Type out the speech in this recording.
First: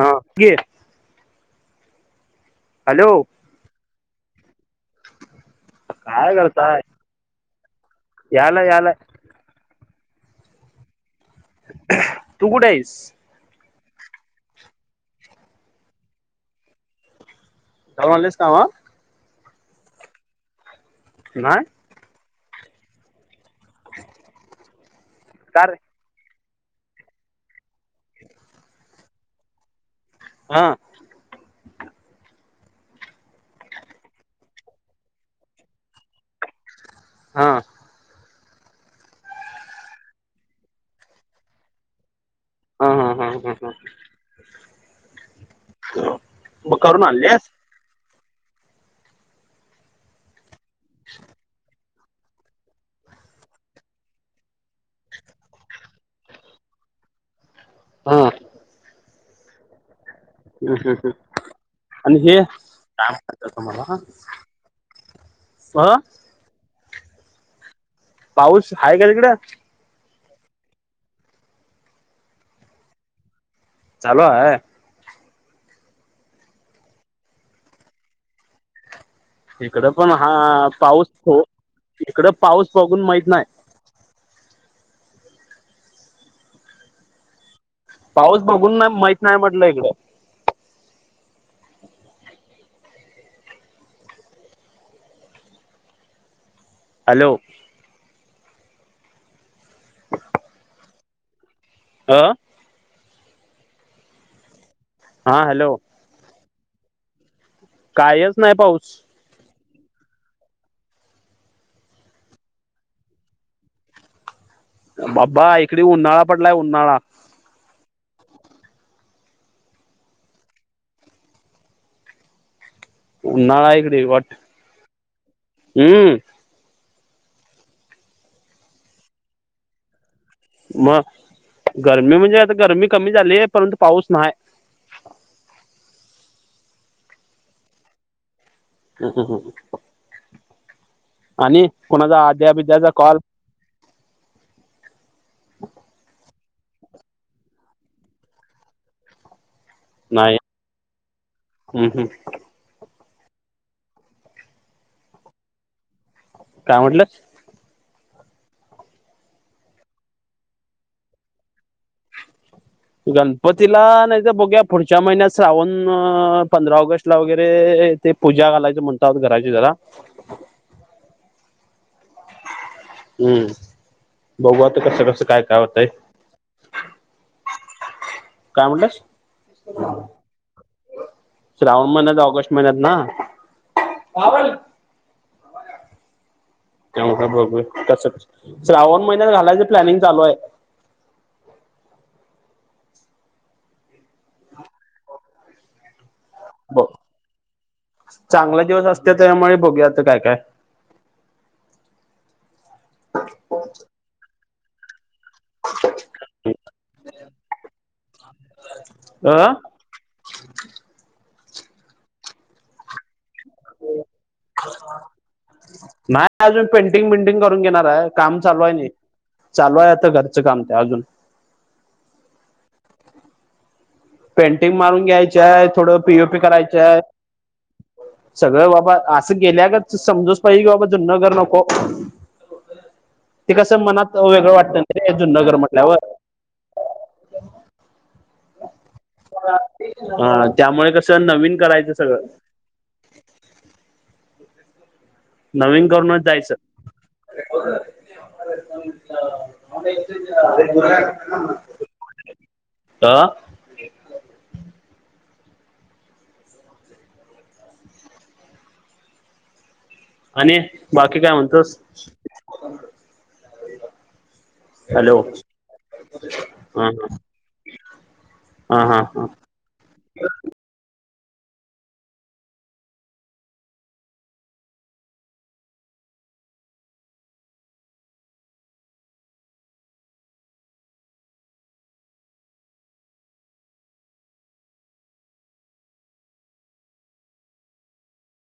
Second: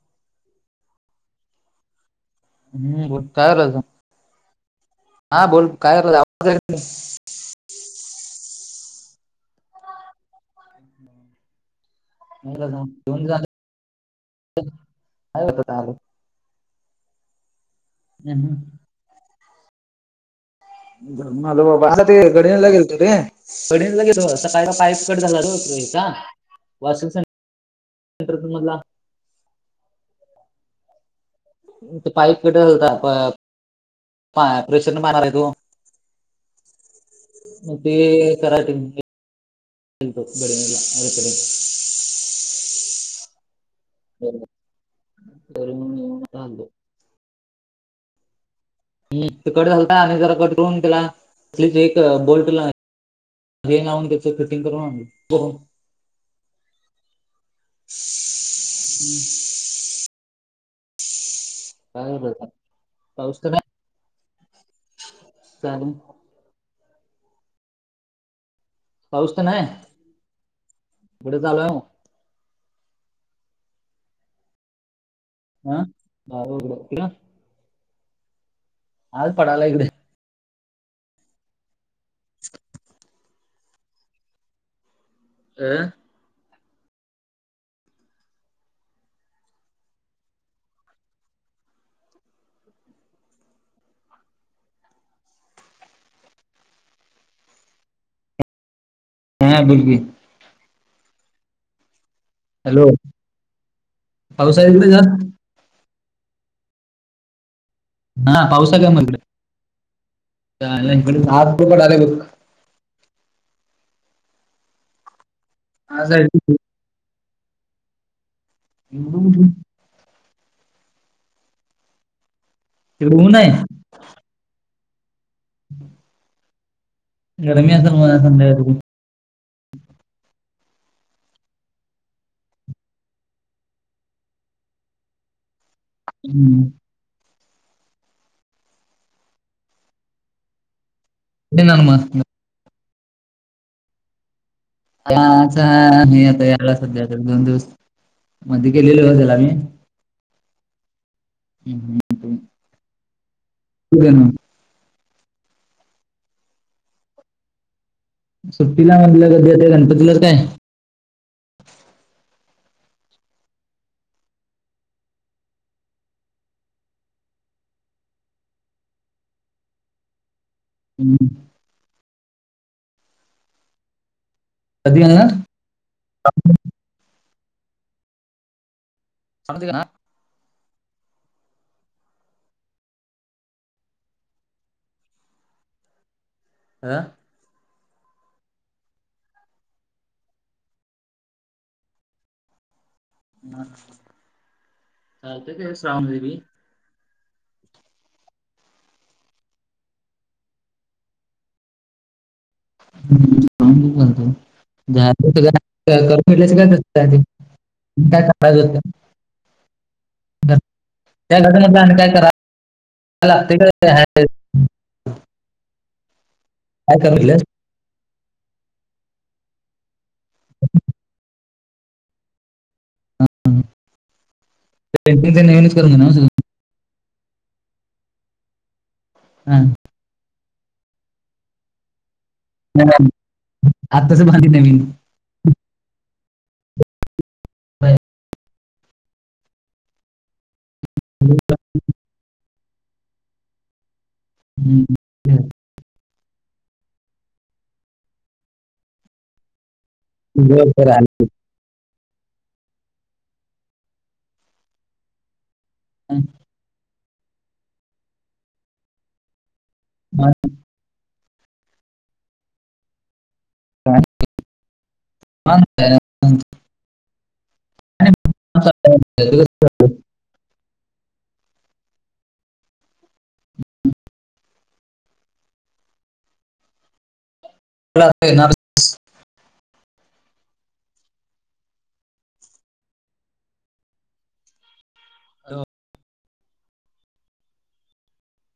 हा हॅलो हम्म काय करायचं? हां बोल! करायचं काय आवाज ऐकत नाही. करताय? यालाय यालाय! [unintelligible] आहेस [unintelligible] हम्म. [unintelligible] नाही हलो बाबा आता ते घडला लागेल त रे कडन लगे तो असता काय पाईप कट झाला त का वाशिम संेंर मधला हा पाईप कठ झालत प्रेशर मार आहे तू हा म ते ते कराटे गडला अरकडे हा हा हा हां हा ात मग करून आलेस ह् ते कट झालता आणि जरा कट करून त्याला स्लीच एक बोल्ट ला लावून त्याच फिटिंग करून आण हा हम्म ह् काय आणि हे करायचं काम पाऊस कयचं तुम्हाला सल ह पाऊस हा काय पाऊस तर नाही कढे चालू आहे म चालो आहे हा ह होगड तरा आज पडाला इकडे इकडं पण हा पाऊस हो इकड पाऊस बघून माहीत नाही अ पाऊस बघून ना माहीत नाही म्हटलं इकडें हॅलो हा बिलकुल आा हॅलो पाऊसाहेब कुठ जाात हा हॅलो कायच हा नाही पावसा काय पाऊस मगडेकडे सातू पड आहे बघ बा्बा इकडे आज उन्हाळा आहे पडलाय उन्हाळा ह ऊन आहे नायकडे वाट हम्म गरमी असेल मझ्या संध्याका मग गरमी म्हणजे आता गरमी कमी झालीय परंतु पाऊस नाही हम्म हम हम हं आणि येणार मग कोुणाचा अद्यापद्याचा कॉल हा हे आता याला सध्या दोन दिवस मध्ये केलेले हो झाल आम्ही नाही हम् हम्म होे ना काय म्हटलं सुट्टीला मण तला कधी गणपतीला काय गणपतीला नाही तर बघ्या पुढच्या महिन्यात श्रावण पंधरा ऑगस्ट ला वगैरे ते पूजा घालायच म्हणतहत घराची जरा हम् हम्म बघूता कसं कसं काय काय होतय हां काय म्हणतेस सांगते का? श्रावण महिन्यात ऑगस्ट महिन्यात ना हा. त्यामु बघू तसं [unintelligible] श्रावण महिन्यात घालायचं प्लॅनिंग चालू आहे. नात चालते का श्रावण देेवी? [unintelligible] ब चांगला दिवस असत्यात, त्यामुळे बघूयात काय काय? बत [unintelligible] करून फल्याच काय [unintelligible] ब अ [unintelligible] त्या घटा मध आणि काय करा लागते का [unintelligible] नाय अजून मी पेंटिंग बिंटिंग करून घेणार आहे. काम चालू आहे नई, चालू आहे आता घरचं काम ते अजून. पेंटिंग मारून घ्यायचीये, थोडं पीओपी करायचय, सगळे बाबा अस गेल्या गतच समजूच पाहिजे, बाबा जुन घर नको. ते कसं मनात बांधली वेगळं वाटत, नवीन ना रे जुन घर म्हटल्यावर. ह [unintelligible] हा त्यामुळे कस नवीन करायचं सगळं. हम्म. [unintelligible] नवीन करूनच जायचं. [inaudible] बरं, बरं. आलं. [inaudible] आ? ह. मग आणि बा की काय म्हणतोस? हॅलो? म [unintelligible] हा हा. हा हा हा ह [unintelligible] [inaudible] [inaudible] हॅलो?